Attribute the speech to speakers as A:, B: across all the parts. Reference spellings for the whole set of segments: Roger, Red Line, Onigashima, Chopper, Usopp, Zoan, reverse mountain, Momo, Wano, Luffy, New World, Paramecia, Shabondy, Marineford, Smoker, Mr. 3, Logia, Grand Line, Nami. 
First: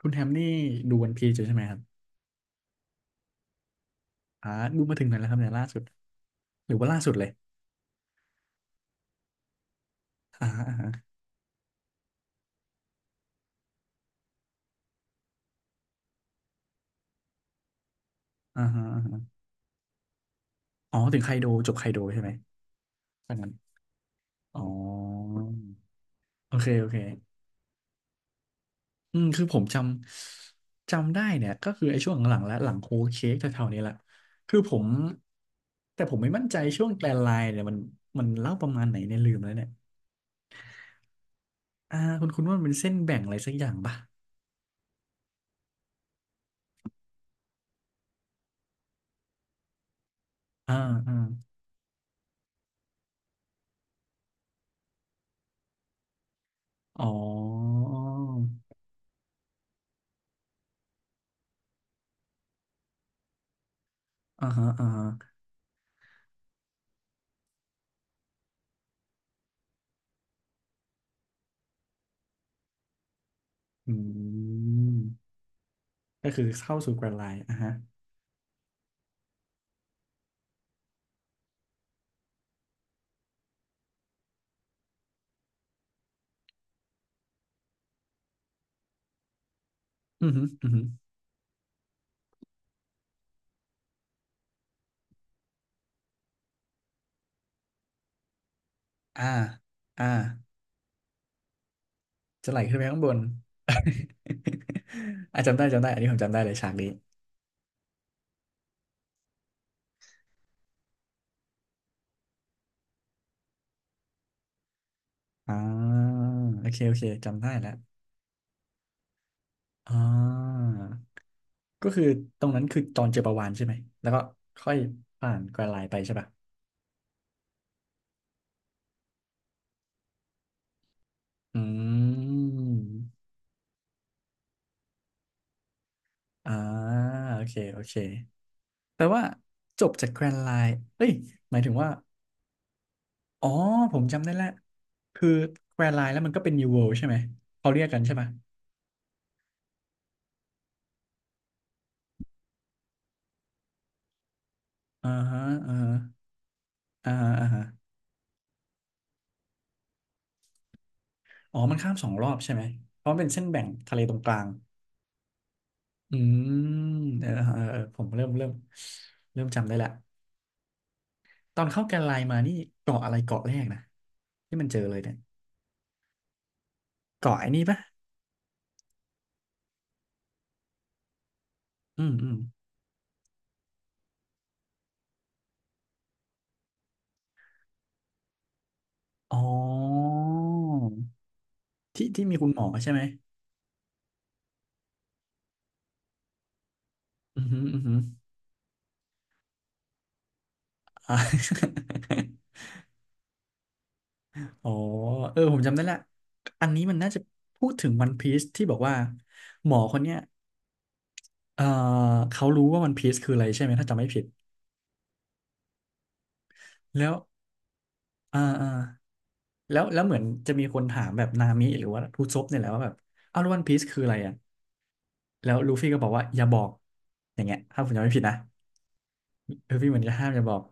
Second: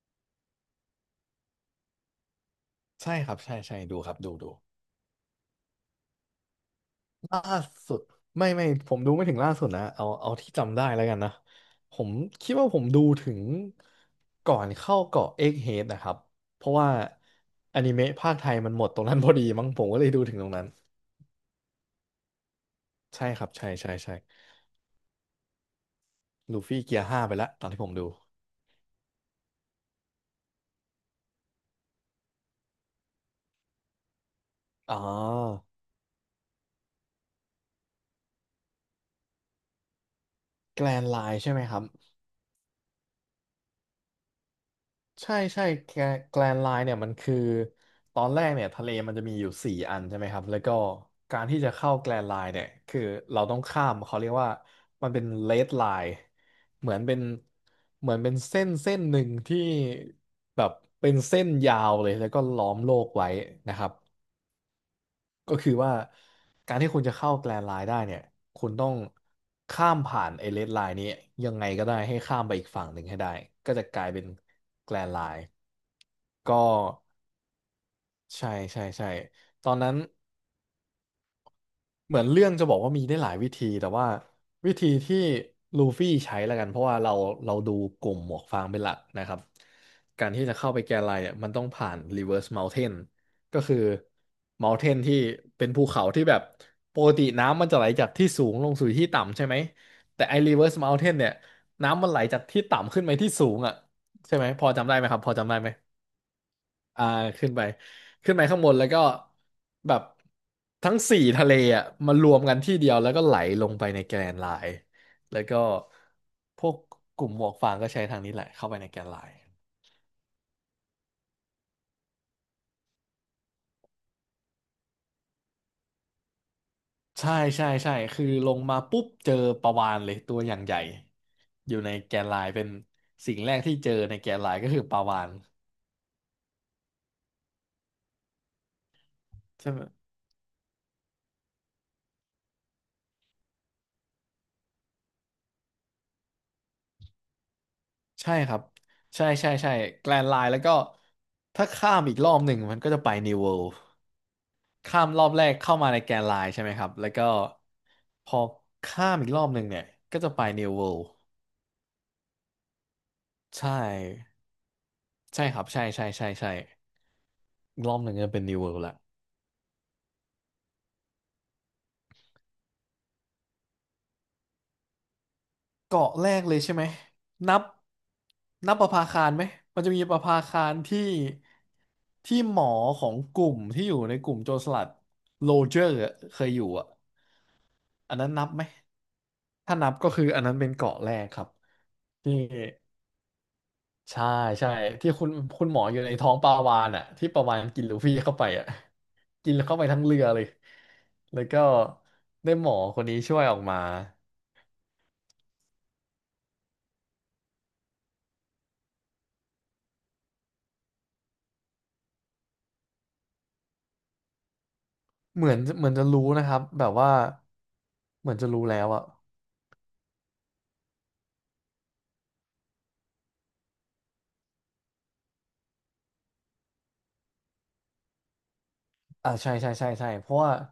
A: คุณแฮมนี่ดูวันพีซอยู่ใช่ไหมครับ
B: ใช่ครับใช่ใช่ดูครับดูดู
A: อ่าดูมาถึงไหนแล้วครับเนี่ยล่าสุดหรือว่าล่าสุดเลย
B: ล่าสุดไม่ผมดูไม่ถึงล่าสุดนะเอา
A: อ่า
B: ที่
A: ฮะอ่า
B: จำได้
A: ฮะ
B: แล้วกันนะผมคิดว่าผมดูถึงก่อนเข้าเกาะเอ็กเฮดนะครับเพราะว่าอนิเมะภาคไทย
A: อ่า
B: มันห
A: ฮะ
B: มดต
A: อา
B: รงนั้นพอ
A: ฮะ
B: ดีมั้งผมก็เลยดูถึงตรงนั้น
A: อ๋อถึงไคโดจบไคโดใช่ไหม
B: ใช่
A: ตอน
B: ครั
A: นั้น
B: บใช่ใช่ใช่
A: อ๋อโอ
B: ลู
A: เค
B: ฟี่
A: โอเค
B: เกียร์ห้าไปแล้วตอนที่ผมดู
A: อืมคือผมจำจำได้เนี่ยก็คือไอ้ช่วงหลังๆและหลังโฮลเค้กแถวๆนี้แหละคือผม
B: อ๋อ
A: แต่ผมไม่มั่นใจช่วงแกรนไลน์เนี่ยมันเล่าประมาณไหนเนี่ยลืมแล้วเนี่ย
B: แกรนไลน์ใช่ไหมครับ
A: อ่าคุณคุณว่ามันเป็นเส้นแบ่งอะไรสักอย่างป่ะ
B: ใช่ใช่แกลนไลน์เนี่ยมันคือตอนแรกเนี่ยทะเลมันจะมีอยู่สี่อันใช่ไหมครับแล้วก็
A: อ่าอ่า
B: การที่จะเข้าแกลนไลน์เนี่ยคือเราต้องข้ามเขาเรียกว่ามันเป็นเลดไลน์เหมือน
A: อ๋อ
B: เป็นเหมือนเป็นเส้นเส้นหนึ่งที่แบบเป็นเส้นยาวเลยแล้วก็ล้อมโลกไว้นะครับ
A: อ่าฮะอ่าฮะ
B: ก็คือว่าการที่คุณจะเข้าแกรนด์ไลน์ได้เนี่ยคุณต้องข้ามผ่านไอ้เรดไลน์นี้ยังไงก็ได้ให้ข้ามไปอีกฝั่งหนึ่งให้ได้ก็จะ
A: อื
B: กลายเป็นแกรนด์ไล
A: ม
B: น์
A: ก็คือ
B: ก็
A: เข้าสู่แกรนไลน์อ่ะฮะ
B: ใช่ใช่ใช่ตอนนั้น เหมือนเรื่องจะบอกว่ามีได้หลายวิธีแต่ว่าวิธีที่ลูฟี่ใช้แล้วกันเพราะว่าเราดูกลุ่มหมวกฟางเป็นหลักนะครับกา
A: อื
B: ร
A: อฮึ
B: ที่จะ
A: อื
B: เข้า
A: อ
B: ไป
A: ฮึ
B: แกนไลน์เนี่ยมันต้องผ่าน reverse mountain ก็คือ mountain ที่เป็นภูเขาที่แบบปกติน้ำมันจะไหลจากที่สูงลงสู่ที่
A: อ่า
B: ต่ำใช่ไหม
A: อ่า
B: แต่ไอ้ reverse mountain เนี่ยน้ำมันไหลจาก
A: จะไหล
B: ที่
A: ขึ้นไป
B: ต่ำ
A: ข้า
B: ขึ้
A: ง
B: น
A: บ
B: ไป
A: น
B: ที่สูงอ่ะใช่ไหมพอจำได้ไหมครับพอ
A: อ่ะ
B: จำได้
A: จำได้
B: ไหม
A: จำได้อันนี้ผมจำได้เลยฉากนี้
B: อ่าขึ้นไปขึ้นไปข้างบนแล้วก็แบบทั้งสี่ทะเลอ่ะมารวมกันที่เดียวแล้วก็ไหลลงไปในแกรนด์ไลน์แล้ว
A: อ่
B: ก็
A: า
B: พ
A: โอ
B: วก
A: เคโอเค
B: กลุ่มห
A: จำ
B: ม
A: ได้
B: วก
A: แล้
B: ฟา
A: ว
B: งก็ใช้ทางนี้แหละเข้าไปในแกรนด์ไลน์
A: อ่าก็คือตรงนั้นคือตอนเจอปลาวาฬใช่ไหมแล้วก็ค่อยผ่านแกรนไล์ไปใช่ป่ะ
B: ใช่ใช่ใช่คือลงมาปุ๊บเจอปลาวาฬเลยตัวอย่างใหญ่
A: อื
B: อยู่ในแกรนด์ไลน์เป็น
A: ม
B: สิ่งแรกที่เจอในแกรนด์ไลน์ก็คือปลาวาฬ
A: อ่าโอเคโอเคแปลว่า
B: ใช่ไหม
A: จบจากแกรนไลน์เอ้ยหมายถึงว่า อ๋อผมจำได้แล้วคือแควร์ไลน์แล้วมันก็เป็น New World ใช่ไหมเขาเรียกกันใช่ปะ
B: ใช่ครับใช่ใช่ใช่แกรนด์ไลน์แล้วก็ถ้าข้ามอีกรอบหนึ่งมันก็จะไปนิวเวิลด์ ข้า
A: อ่า
B: มรอบ
A: ฮะ
B: แรกเข้า
A: อ่า
B: มา
A: ฮะ
B: ในแกนไลน์ใช่ไหมครับ แล้
A: อ่า
B: วก็
A: ฮะอ่าฮะ
B: พอข้ามอีกรอบหนึ่งเนี่ย ก็จะไป New World
A: อ๋อมันข้ามสองรอบใช่ไหมเพราะมันเป็นเส้นแบ่
B: ใช
A: งทะเลตรงก
B: ่
A: ลาง
B: ใช่ครับใช่ใช่
A: อื
B: ใช่ใช่
A: มเออเออเออ
B: อีกรอ
A: ผ
B: บห
A: ม
B: นึ่ง
A: เริ่
B: จะ
A: ม
B: เป็น
A: เริ่ม
B: New World ละ
A: เริ่มจำได้ละตอนเข้าแกนไลน์มานี่เกาะอะไรเกาะแรกนะที่มันเจอเลยเนี่ย
B: เกาะแรกเลยใช่ไหม
A: เกาะไอ้
B: นั
A: นี่
B: บ
A: ปะ
B: นับประภาคารไหมมันจะมีประภาคารที่
A: อืมอืม
B: ที่หมอของกลุ่มที่อยู่ในกลุ่มโจรสลัดโรเจอร์อะเคยอยู่อ่ะอันนั้นนับไหม
A: อ๋
B: ถ้านับก็
A: อ
B: คืออันนั้นเป็นเกาะแรกครับ
A: ที่ที่
B: ที่
A: มีคุณหมอใช่ไหม
B: ใช่ใช่ที่คุณหมออยู่ในท้องปลาวาฬอ่ะที่ป
A: อื
B: ลา
A: มอ
B: วา
A: หื
B: ฬ
A: มออือ
B: กิน
A: หื
B: ลู
A: อ
B: ฟี่เข้าไปอ่ะกินเข้าไปทั้งเรือเลย
A: อ่า
B: แล้วก็ได้ หมอคนนี้ช่วยออกมา
A: อ๋อเออผมจำได้ละอันนี้มันน่าจะพูดถึงวันพีซที่บอกว่าหมอคนเนี้ยเออเขารู้ว่าวันพีซคืออะไรใช่ไหมถ้าจำไม่ผิด
B: เหมือนจะรู้นะครับแบบ
A: แล้
B: ว่า
A: ว
B: เหมือน
A: อ่า
B: จะรู้
A: อ่า
B: แล้วอ่ะ
A: แล้วแล้วเหมือนจะมีคนถามแบบนามิหรือว่าทูซบเนี่ยแหละว่าแบบอ้าวแล้ววันพีซคืออะไรอ่ะแล้วลูฟี่ก็บอกว่าอย่าบอกอย่างเงี้ยถ้าผมจำไม่ผิดนะ
B: อ่าใช่ใช่
A: ลู
B: ใช่
A: ฟี่เหมือน
B: ใช่
A: จะห้า
B: เพ
A: มอ
B: ราะ
A: ย่า
B: ว่า
A: บอก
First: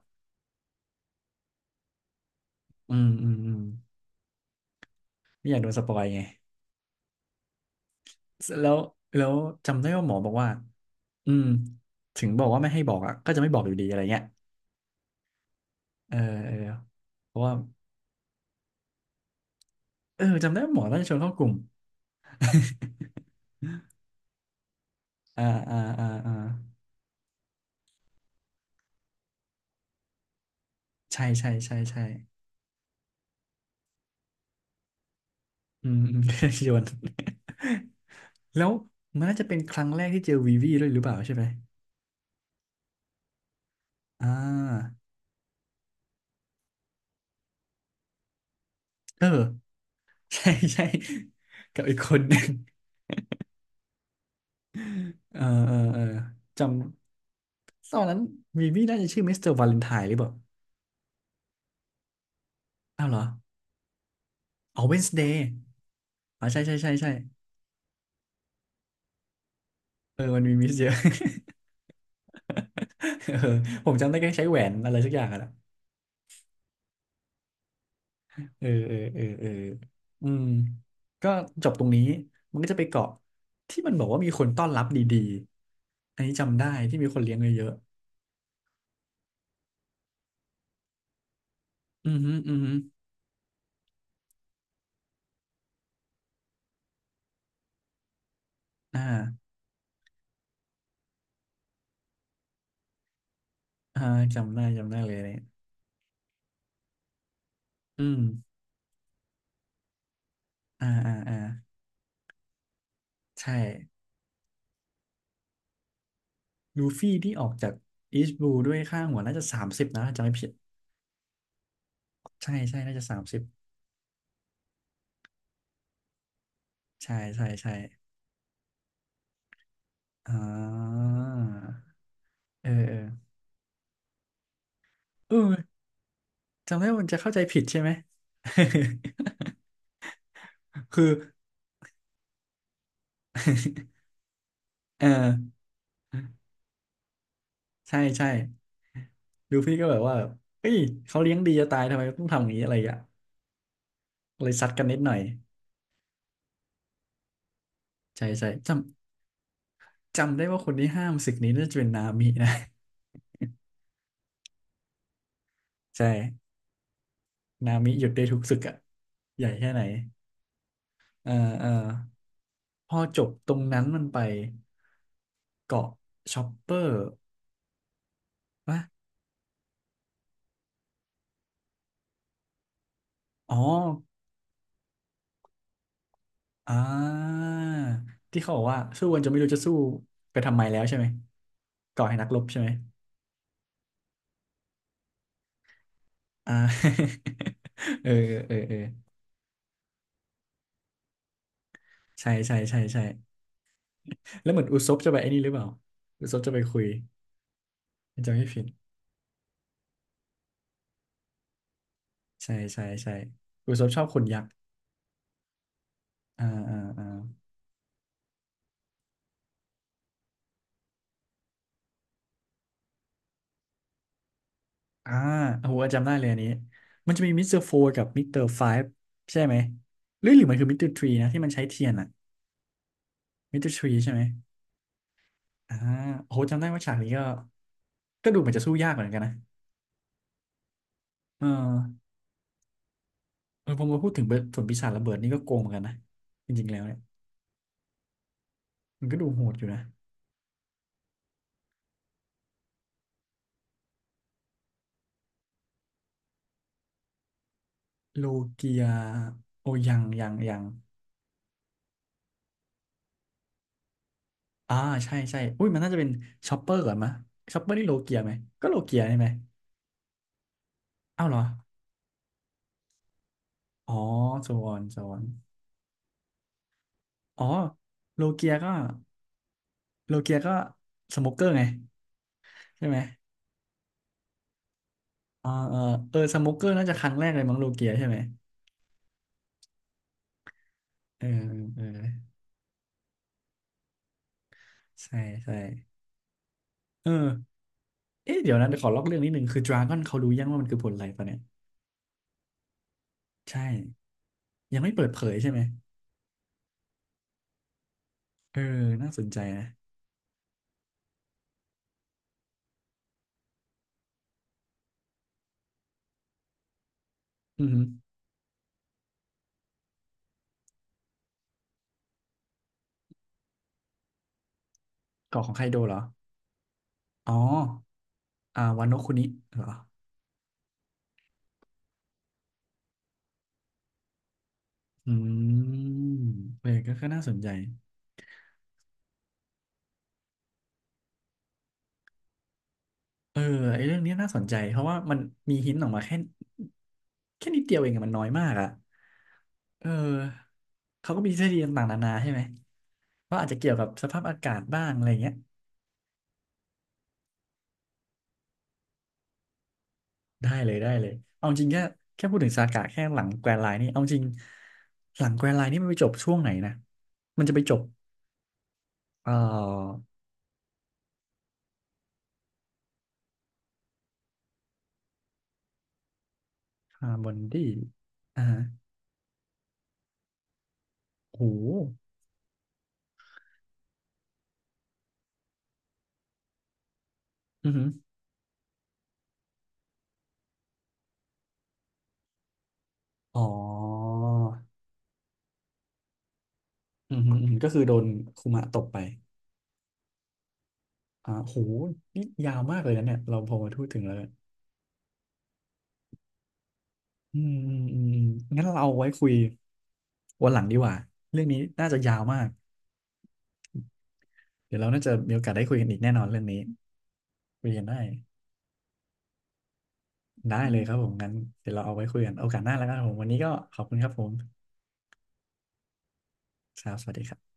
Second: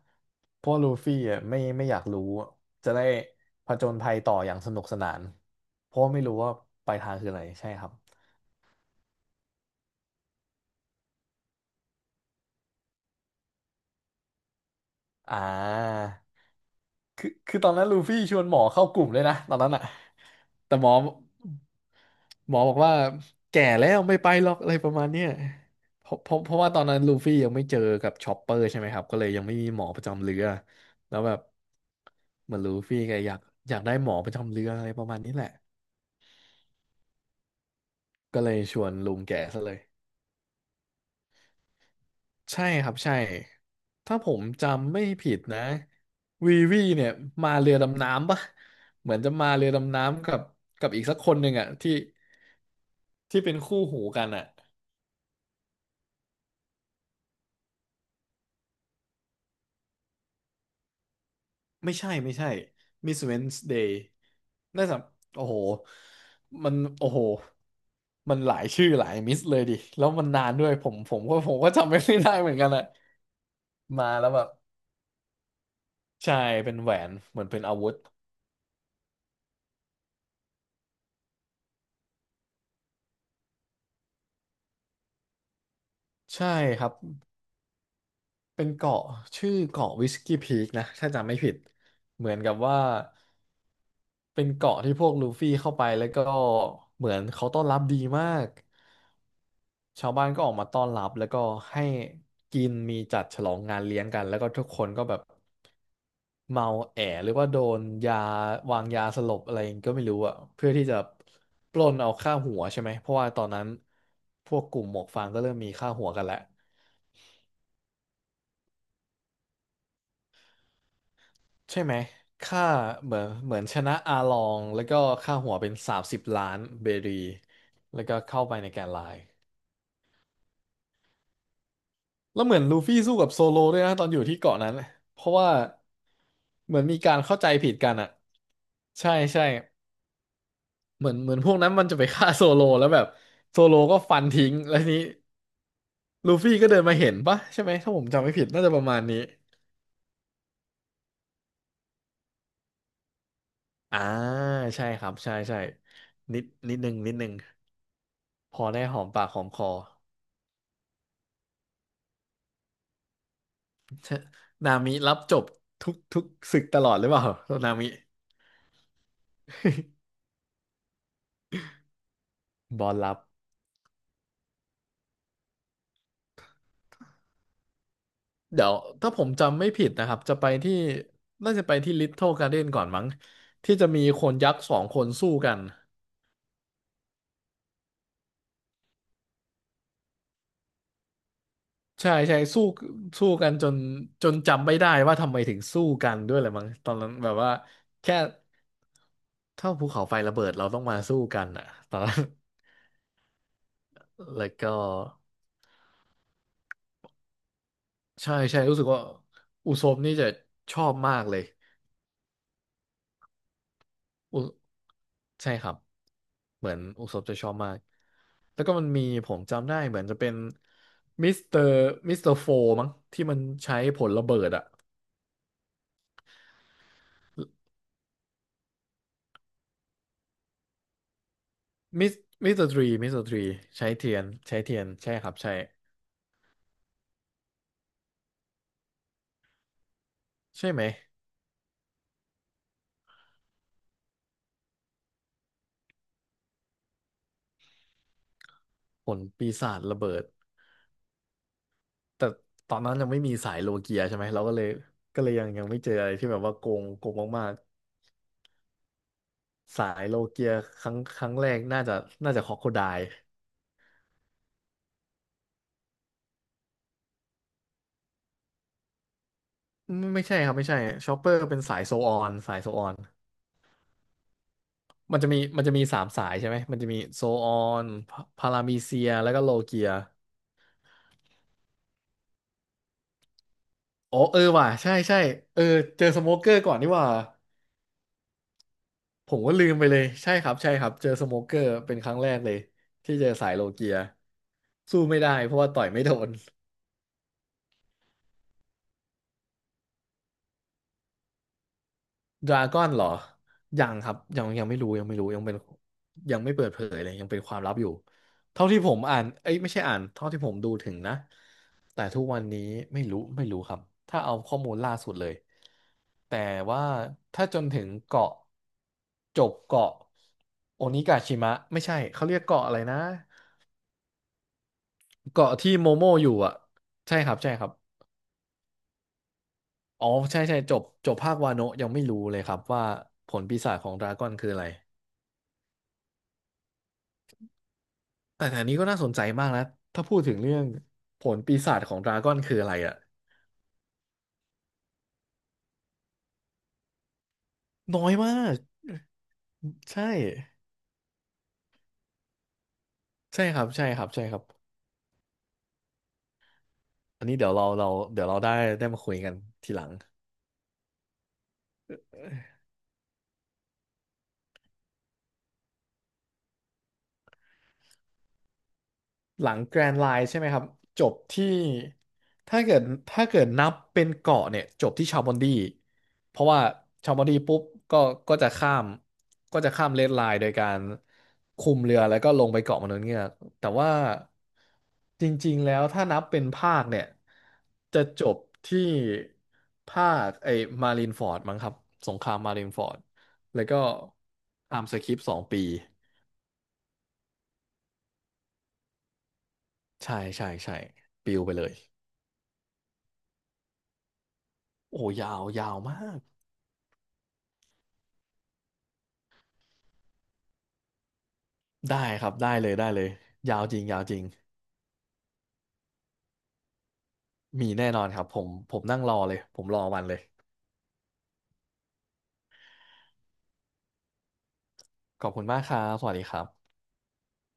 B: เพราะลูฟี่อ่ะไม่อยากรู้อะจะ
A: อื
B: ได้
A: มอืมอืม
B: ผจญภัยต่ออย่างสนุกสนาน
A: ไม่อยากโดนสป
B: เพ
A: อ
B: ราะ
A: ยไง
B: ไม่รู้ว่าปลายทางคืออะไรใช่ครับ
A: แล้วแล้วจำได้ว่าหมอบอกว่าอืมถึงบอกว่าไม่ให้บอกอ่ะก็จะไม่บอกอยู่ดีอะไรเงี้ย
B: อ่า
A: เออเออ
B: คือ
A: เพราะว่า
B: คือตอนนั้นลูฟี่ชวนหมอเข้ากลุ่มเลยนะตอนนั้นอ่ะ
A: เออจำได้ว่า
B: แต่
A: หม
B: ห
A: อ
B: มอ
A: น่าจะชวนเข้ากลุ่ม
B: หมอบอกว่าแก่แล้วไม่ไปหรอกอะไรประมาณเนี้ย
A: อ่าอ่าอ่า
B: เพราะเพ
A: อ่า
B: ราะเพราะว่าตอนนั้นลูฟี่ยังไม่เจอกับชอปเปอร์ใช่ไหมครับก็เลยยังไม่มีหมอประจำเรือแล้ว
A: ใช่
B: แบบ
A: ใช่ใช่ใช่
B: เหมือนลูฟี่แกอยากได้หมอประจำเรืออะไรประมาณนี้แหละ
A: อืม อืม โยน
B: ก็เลย
A: แล้ว
B: ชวนลุง
A: มัน
B: แก
A: น่าจะเป็น
B: ซะเล
A: ค
B: ย
A: รั้งแรกที่เจอวีวีด้วยหรือเปล่าใช่ไหม
B: ใช่ครับใช่ถ้า
A: อ่
B: ผม
A: า
B: จำไม่ผิดนะวีวีเนี่ยมาเรือดำน้ำปะเหมือน
A: เอ
B: จะมา
A: อ
B: เรือดำน้ำกับ
A: ใช่ใช่
B: กับอีกสักคนหนึ่งอะ
A: กับ
B: ที่
A: อีกคนหนึ่ง
B: ที่เป็นคู่หูกันอะ
A: เออเออเออจำตอนนั้นวีวีน่าจะชื่อมิสเตอร์วาเลนไทน์หรือเปล่า
B: ไม่ใช่ไม่ใช่
A: อ้าวเหร
B: Miss
A: อ
B: Wednesday
A: อ๋อ
B: น่า
A: เว
B: จะ
A: นสเดย์
B: โอ้โห
A: อ๋อใช่
B: มั
A: ใช่
B: น
A: ใช่ใช่
B: โอ้โห มันหลายชื่อหลายมิสเลยดิ แล้ว
A: เอ
B: มั
A: อ
B: น
A: มั
B: นา
A: น
B: น
A: มี
B: ด้
A: มิ
B: ว
A: ส
B: ยผ
A: เยอะ
B: มผมก็ผมก็จำไม่ได้เหมือนกันอะ
A: เออผมจำ
B: มา
A: ได้
B: แล้
A: แค่
B: วแบ
A: ใช้
B: บ
A: แหวนอะไรสักอย่างอะนะ
B: ใช่ เป็นแหวน เหมือนเป็นอาวุธ
A: เออเออเออเอออืม ก็จบตรงนี้ มันก็จะไปเกาะที่มันบอกว่ามีคนต้อนรับดีๆ อันนี้
B: ใช่
A: จำได้
B: ครับ
A: ที่มีคนเลี้ยงเยอะ
B: เป็นเกาะชื่อเกาะวิสกี้พีกนะถ้าจำไม่ผิด
A: ๆอืม
B: เหมื
A: ฮึ
B: อนกั
A: อื
B: บ
A: มฮึ
B: ว่าเป็นเกาะที่พวกลูฟี่เข้าไปแล้วก็เหมือนเขาต้อนรับดีมาก
A: อ่า
B: ชาวบ้านก็ออกมาต้อนรับแล้วก็ให้กินมีจัดฉลองงานเลี้
A: อ่า
B: ยงกันแล้วก็
A: จำได้
B: ทุกคน
A: จำได้
B: ก็
A: เล
B: แบ
A: ย
B: บ
A: เนี่ย
B: เมาแอหรือว่าโดน
A: อื
B: ยา
A: ม
B: วางยาสลบอะไรก็ไม่รู้อะเพื่อที่
A: อ่า
B: จะ
A: อ่าอ่า
B: ปล้นเอาค่าหัวใช่ไหมเพราะว่าตอน
A: ใช่
B: นั้นพวกกลุ่มหมวกฟางก็เริ่มมีค่าหัวกันแล้ว
A: ลูฟี่ที่ออกจากอีสต์บลูด้วยค่าหัวน่าจะสามสิบนะถ้าจำไม่ผิด
B: ใช่ไหม
A: ใช่
B: ค่า
A: ใช่น่าจะ
B: เห
A: สา
B: มือ
A: ม
B: น
A: สิบ
B: เหมือนชนะอาลองแล้วก็ค่าหัวเป็นสามสิบล้านเบรี
A: ใช่ใช่ใช่
B: แล้วก็เข้าไปในแกนไลน์
A: อ่า
B: แล้วเหมือน
A: เออ
B: ลู
A: เอ
B: ฟี่
A: อ
B: สู้กับโซโลด้วยนะตอนอยู่ที่เกาะนั้นเพ
A: เอ
B: ราะว่า
A: อ
B: เหมื
A: จำ
B: อน
A: ได้
B: มี
A: ว่ามัน
B: กา
A: จะ
B: ร
A: เข้า
B: เข้า
A: ใจ
B: ใจ
A: ผิด
B: ผิด
A: ใช่ไห
B: กั
A: ม
B: นอ่ะใช่ใช่ เห
A: คือ
B: มือนเหมือนพวกนั้นมันจะไปฆ่าโซโลแล้วแบบโซโลก็ฟันทิ้งแล้วทีนี้
A: เออ
B: ลูฟี่ก็เดินมาเห็นปะใช่ไหมถ้า
A: ใช่
B: ผมจำ
A: ใช่
B: ไม่ผิดน่าจะประมาณนี้
A: ดูพี่ก็แบบว่าแบบเฮ้ยเขาเลี้ยงดีจะตายทำไมต้องทำอย่างนี้อะไรอย่างเงี้ย
B: อ่า
A: เลยซัดกั
B: ใช่
A: นนิด
B: ค
A: ห
B: รั
A: น่
B: บ
A: อย
B: ใช่ใช่นิดนึง
A: ใช่ใช่
B: พอ
A: จ
B: ได้หอมปากหอมคอ
A: ำจำได้ว่าคนที่ห้ามศึกนี้น่าจะเป็นนามินะ
B: นามิรับจบทุ ก
A: ใช่
B: ทุกศึกตลอดหรือเปล่านา
A: นา
B: มิ
A: มิหยุดได้ทุกศึกอะใหญ่แค่ไหน เออเออ
B: บอ
A: พ
B: ล
A: อ
B: รับ
A: จบตรงนั้นมันไปเกาะชอปเปอร์
B: เดี๋ยว
A: วะ
B: ถ้าผมจำไม่ผิดนะครับจะไปที่น่าจะไปที่ลิ เทิลการ์เด้นก่อนมั้ง
A: อ๋อ
B: ที่จะมีคนยักษ์สองคนสู้กัน
A: อ่าที่เขาบอกว่าสู้กันจนไม่รู้จะสู้ไปทำไมแล้วใช่ไหมก่อ
B: ใช่
A: ให้นักร
B: ใช่
A: บใช่
B: สู้
A: ไหม
B: สู้กันจนจนจำไม่ได้ว่าทำไมถึงสู้กันด้วยเลย
A: อ่
B: มั้งตอน
A: า
B: นั้นแบบว่า
A: เออ
B: แค่
A: เออเออ
B: เท่าภูเขาไฟระเบิดเราต้องมาสู้กันอ่ะตอนนั้น
A: ใช่ใช่ใช่ใช่
B: แล้
A: แล้ว
B: ว
A: เหมือน
B: ก็
A: อุซบจะไปไอ้นี่หรือเปล่าอุซบจะไปคุยจำ
B: ใช่
A: ไม่
B: ใช่
A: ผิด
B: รู้สึกว่าอุซบนี่จะชอบมากเลย
A: ใช่ใช่ใช่อุซบชอบขนยั
B: อุ
A: กษ์
B: ใช่ครับ
A: อ่า
B: เหมื
A: อ่า
B: อน
A: อ่า
B: อุศบจะชอบมากแล้วก็มันมีผมจำได้เหมือนจะเป็นมิสเตอร์มิสเตอร์โฟมั้งที่มันใช้ผลระเบิดอะ
A: อ่าโอ้โหจำได้เลยอันนี้มันจะมีมิสเตอร์โฟกับมิสเตอร์ไฟฟ์ใช่ไหมหรือหรือมันคือมิสเตอร์ทรีนะที่มันใช้เทียนอ่ะ
B: มิสมิสเตอร์ทรีมิสเตอร์ทรี
A: มิสเตอร์ท
B: ใช้
A: รีใช่
B: เที
A: ไห
B: ย
A: ม
B: นใช้เทียนใช่ครับใช่
A: อ่าโอ้โหจำได้ว่าฉากนี้ก็ก็ดูเหมือนจะสู้ยากเหมือนกันนะ
B: ใช่ไหม
A: เออเออพอมาพูดถึงเบิร์ดส่วนปีศาจระเบิดนี่ก็โกงเหมือนกันนะจริงๆแล้วเนี่ยมั
B: ผ
A: นก็
B: ล
A: ดูโห
B: ปี
A: ดอยู่
B: ศา
A: นะ
B: จระเบิดแต่ตอนนั้นยังไม่มีสายโลเกียใช่ไหมเราก็เลยยังไม่เจออะไรที่แบบว่าโกงโกงมาก
A: โลเกียโอ
B: ๆสา
A: ยัง
B: ยโล
A: ยัง
B: เกีย
A: ยัง
B: ครั้งแรกน่าจะครอกโคไดล์
A: อ่าใช่ใช่อุ้ยมันน่าจะเป็นชอปเปอร์ก่อนมะชอปเปอร์นี่โลเกียไหมก็โลเกียใช่ไหม
B: ไม่ใช่ครับไม่ใช่ชอป
A: อ้า
B: เป
A: ว
B: อ
A: เหรอ
B: ร์เป็นสายโซออนสายโซออน
A: อ๋อโซนโซน
B: มันจะมีสามสายใช่ไหมมันจะมีโซ
A: อ๋อ
B: ออน
A: โลเกี
B: พา
A: ย
B: รา
A: ก็
B: มีเซียแล้วก็โลเกีย
A: โลเกียก็สโมกเกอร์ไงใช่ไหม
B: อ๋อเออว่ะใช่ใช่
A: อ่า
B: เออ
A: เออ
B: เจอ
A: เอ
B: ส
A: อ
B: โม
A: ส
B: เก
A: โม
B: อ
A: กเก
B: ร์
A: อ
B: ก่อ
A: ร์
B: น
A: น่า
B: นี่
A: จะ
B: ห
A: ค
B: ว่า
A: รั้งแรกเลยมั้งโลเกียใช่ไหม
B: ผมก็ลืมไปเลยใช่ครับใช่ครับเจอ
A: เอ
B: ส
A: อ
B: โมเกอร์
A: เออ
B: เป็นครั้งแรกเลยที่เจอสายโลเกียสู้
A: ใช่
B: ไม่ได้เพ
A: ใช่
B: ราะว่าต่อยไม่โดน
A: เออเอ๊ะเดี๋ยวนะเดี๋ยวขอลอกเรื่องนิดนึงคือดราก้อนเขารู้ยังว่ามันคือผลอะไรปะเนี่ย
B: ดราก้อนเหรอ
A: ใช่
B: ยังครับยังไม่
A: ยัง
B: รู้
A: ไม่เปิดเผย
B: ยัง
A: ใช่
B: เป็น
A: ไหม
B: ยังไม่เปิดเผยเลยยังเป็นความลับอยู่
A: เออ
B: เท่าที่ผม
A: น่า
B: อ่า
A: ส
B: น
A: นใจ
B: เอ้ย
A: นะ
B: ไม่ใช่อ่านเท่าที่ผมดูถึงนะแต่ทุกวันนี้ไม่รู้ครับถ้าเอาข้อมูลล่าสุดเลยแต่ว่าถ้าจ
A: อื
B: น
A: อหื
B: ถึ
A: อ
B: งเกาะจบเกาะโอนิกาชิมะไม่ใช่เขาเรียกเกาะอะไรนะ
A: เกาะขอ
B: เกาะ
A: งไค
B: ที่
A: โด
B: โม
A: เหรอ
B: โมอยู่อ่ะใช่ค
A: อ๋อ
B: รับ
A: อ่าวานโนะคุนิเหรอ
B: อ๋อใช่ใช่จบจบภาควาโนะยังไม่รู้เลยครับว่าผลปีศาจของดราก้อนคืออะไร
A: อืมเออก็ก็น่าสนใจ
B: แต่อันนี้ก็น่าสนใจมากนะถ้าพูดถึงเรื่องผลปีศาจของดราก้อนคืออะไรอะ
A: เออไอ้เรื่องนี้น่าสนใจ เพราะว่ามันมีหินออกมาแค่แค่นิดเดียวเอง
B: น้
A: อะ
B: อ
A: มั
B: ย
A: นน้อย
B: มา
A: มาก
B: ก
A: อะเอ
B: ใช่
A: อ เขาก็มีทฤษฎีต่างๆนานาใช่ไหมว่า
B: ใช่
A: อาจจะ
B: ครับ
A: เกี่ยวกั
B: ใช่
A: บ
B: ค
A: ส
B: รับ
A: ภาพ
B: ใช่ค
A: อา
B: รับ
A: กาศบ้างอะไรเงี้ย
B: อันนี้เดี๋ยวเราเดี๋ยวเราได้มาคุยกันทีหลัง
A: ได้เลยได้เลยเอาจริงแค่แค่พูดถึงสาพากะแค่หลังแกรนด์ไลน์นี่เอาจริงหลังแกรนด์ไลน์นี่มันไปจบช่วงไหนนะมันจะไปจบเอ่
B: หลังแกรน
A: อ
B: ด์ไลน์ใช่ไหมครับจบที่ถ้าเกิดนับเป็นเกาะเนี่ยจบที่ชาบอนดีเพราะว่า
A: คา
B: ชา
A: ร์
B: บอ
A: บ
B: น
A: อ
B: ดี
A: น
B: ปุ๊บ
A: ดี้
B: ก็
A: อ่า
B: จะ
A: ฮะ
B: ข้ามเรดไลน์โดยการ
A: โ
B: คุม
A: ห
B: เรือแล้วก็ลงไปเกาะมนุษย์เงือกแต่ว่าจริงๆแล้วถ้านับเป็นภาคเนี่ย
A: อือหือ
B: จะจบที่ภาคไอ้มารินฟอร์ดมั้งครับสงครามมารินฟอร์ด
A: อ๋อ
B: แล้วก็ตามสคริปต์สองปี
A: อืมอืมอืมก็คือโดนคุมะตบไป
B: ใช่ใช่ใช่
A: อ่า
B: ปิวไป
A: โห
B: เลย
A: นี่ยาวมากเลยนะเนี่ยเราพอมาพูดถึงแล้วเนี่ย
B: โอ้โหยาวยาวมาก
A: อืมอืมอืมงั้นเราเอาไว้คุยวันหลังดีกว่าเรื่องนี้น่าจะ
B: ได้
A: ยาว
B: ครับ
A: มาก
B: ได้เลยได้เลยยาวจริงยาวจริง
A: เดี๋ยวเราน่าจะมีโอกาสได้คุยกันอีกแน่นอนเรื่องนี้คุ
B: มี
A: ยกัน
B: แน่น
A: ได้
B: อนครับผมนั่งรอเลยผมรอวันเลย
A: ได้เลยครับผมงั้นเดี๋ยวเราเอาไว้คุยกันโอกาสหน้าแล้วกันครับผมวันนี้ก็ขอบคุณครับผม
B: ขอบคุณมากครับสวัสดีครับ
A: ครับสวัสดีครับ